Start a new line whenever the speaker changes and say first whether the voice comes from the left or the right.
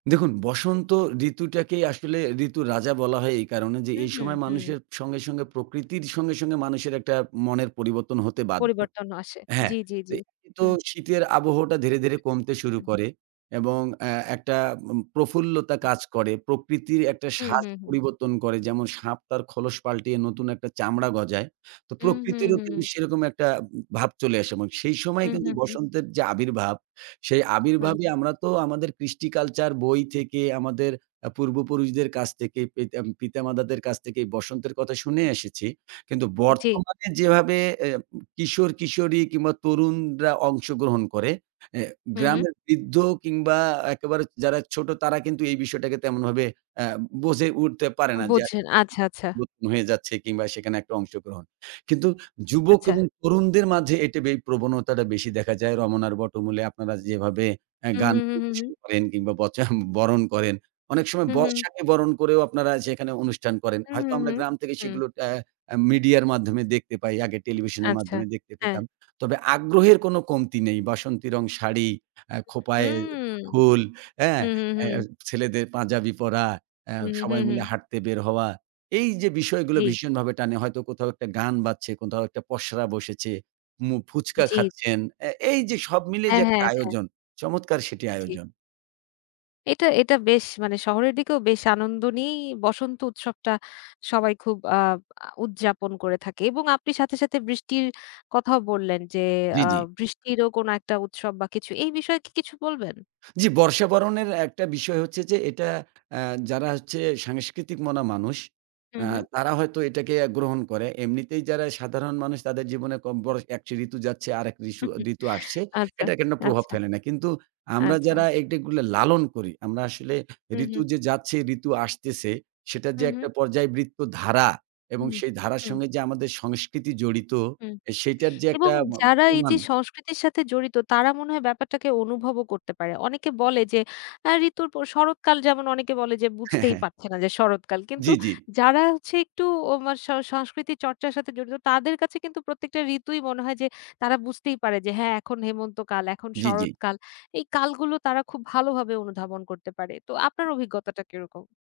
right: দেখুন, বসন্ত ঋতুটাকেই আসলে ঋতুর রাজা বলা হয় এই কারণে যে,
left: হু,
right: এই
left: হু,
right: সময়
left: হু।
right: মানুষের সঙ্গে, সঙ্গে প্রকৃতির সঙ্গে, সঙ্গে মানুষের একটা মনের পরিবর্তন হতে বাধ্য।
left: পরিবর্তন আসে।
right: হ্যাঁ,
left: জি, জি,
right: তো,
left: জি।
right: তো
left: হু।
right: শীতের আবহটা ধীরে, ধীরে কমতে শুরু
left: উম
right: করে এবং অ্যা একটা উম প্রফুল্লতা কাজ করে। প্রকৃতির একটা সাজ
left: উহু, হু।
right: পরিবর্তন করে, যেমন সাপ তার খোলস পাল্টিয়ে নতুন একটা চামড়া গজায়। তো
left: উম হু,
right: প্রকৃতিরও
left: হুম।
right: কিন্তু সেরকম একটা উম ভাব চলে আসে এমন। সেই সময়
left: হু,
right: কিন্তু
left: হু, হু।
right: বসন্তের যে আবির্ভাব, সেই
left: হুম।
right: আবির্ভাবই আমরা তো আমাদের কৃষ্টি-কালচার, বই থেকে, আমাদের অ্যা পূর্বপুরুষদের কাছ থেকে, পিতা ম পিতামাতাদের কাছ থেকে বসন্তের কথা শুনে এসেছি। কিন্তু
left: জি।
right: বর্তমানে যেভাবে অ্যা কিশোর-কিশোরী কিংবা তরুণরা অংশগ্রহণ করে, অ্যা
left: হুম, হু।
right: গ্রামের বৃদ্ধ কিংবা একেবারে যারা ছোট, তারা কিন্তু এই বিষয়টাকে তেমনভাবে আ বুঝে উঠতে পারে না যে আস
left: বুঝেন আচ্ছা, আচ্ছা।
right: নতুন হয়ে যাচ্ছে কিংবা সেখানে একটা অংশগ্রহণ। কিন্তু যুবক
left: আচ্ছা।
right: এবং তরুণদের মাঝে এটি বেশ প্রবণতাটা বেশি দেখা যায়। রমনার বটমূলে আপনারা যেভাবে আ
left: উহু,
right: গান
left: হু, হু, হু।
right: পরিবেশন করেন কিংবা বচা বরণ করেন। অনেক সময়
left: হু, হু।
right: বর্ষাকে বরণ করেও আপনারা সেখানে অনুষ্ঠান করেন। হয়তো
left: উহু,
right: আমরা
left: হু,
right: গ্রাম থেকে
left: হু।
right: সেগুলো ট্যাঁ অ্যা মিডিয়ার মাধ্যমে দেখতে পাই। আগে টেলিভিশনের
left: আচ্ছা,
right: মাধ্যমে দেখতে
left: হ্যাঁ।
right: পেতাম। তবে আগ্রহের কোনো কমতি নেই। বাসন্তী রং শাড়ি, আ খোঁপায়
left: উম
right: ফুল, হ্যাঁ?
left: উহু, হু, হু।
right: অ্যা ছেলেদের পাঞ্জাবি পরা, অ্যা
left: উহু, হু,
right: সবাই
left: হু।
right: মিলে হাঁটতে বের হওয়া। এই যে বিষয়গুলো,
left: জি।
right: ভীষণভাবে টানে। হয়তো কোথাও একটা গান বাজছে, কোথাও একটা পসরা বসেছে, মু ফুচকা
left: জি।
right: খাচ্ছেন। অ্যা এই যে সব মিলে
left: হ্যাঁ,
right: যে একটা
left: হ্যাঁ, হ্যাঁ।
right: আয়োজন, চমৎকার সেটি
left: জি।
right: আয়োজন।
left: এটা, এটা বেশ মানে শহরের দিকেও বেশ আনন্দ নিয়েই বসন্ত উৎসবটা সবাই খুব আ উদযাপন করে থাকে। এবং আপনি সাথে, সাথে বৃষ্টির কথাও বললেন যে,
right: জি,
left: আ
right: জি।
left: বৃষ্টিরও কোনো একটা উৎসব বা কিছু। এই বিষয়ে কি কিছু বলবেন?
right: জি, বর্ষা বরণের একটা বিষয় হচ্ছে যে, এটা আ যারা হচ্ছে সাংস্কৃতিক মনা মানুষ, আ
left: উহু।
right: তারা হয়তো এটাকে অ্যা গ্রহণ করে। এমনিতেই যারা সাধারণ মানুষ, তাদের জীবনে কম বড় একশো ঋতু যাচ্ছে, আরেক রিসু ঋতু আসছে।
left: আচ্ছা,
right: এটা কেন প্রভাব
left: আচ্ছা।
right: ফেলে না। কিন্তু আমরা
left: আচ্ছা।
right: যারা এগ এগুলো লালন করি, আমরা আসলে ঋতু
left: উহু।
right: যে যাচ্ছে, ঋতু আসতেছে, সেটার যে একটা
left: উহু।
right: পর্যায়ে বৃত্তধারা এবং
left: উহু,
right: সেই ধারার
left: হুম।
right: সঙ্গে যে আমাদের সংস্কৃতি জড়িত,
left: উম
right: সেটার যে একটা
left: এবং
right: ম
left: যারা এই যে
right: প্রমাণ
left: সংস্কৃতির সাথে জড়িত, তারা মনে হয় ব্যাপারটাকে অনুভবও করতে পারে। অনেকে বলে যে, আ ঋতুর প শরৎকাল যেমন অনেকে বলে যে,
right: হ্যাঁ,
left: বুঝতেই
right: হ্যাঁ।
left: পারছে না যে শরৎকাল। কিন্তু
right: জি, জি।
left: যারা হচ্ছে একটু [unintelligible] স সংস্কৃতি চর্চার সাথে জড়িত তাদের কাছে কিন্তু প্রত্যেকটা ঋতুই মনে হয় যে, তারা বুঝতেই পারে যে "হ্যাঁ, এখন হেমন্ত কাল, এখন
right: জি, জি।
left: শরৎকাল।" এই কালগুলো তারা খুব ভালোভাবে অনুধাবন করতে পারে। তো আপনার অভিজ্ঞতাটা কিরকম?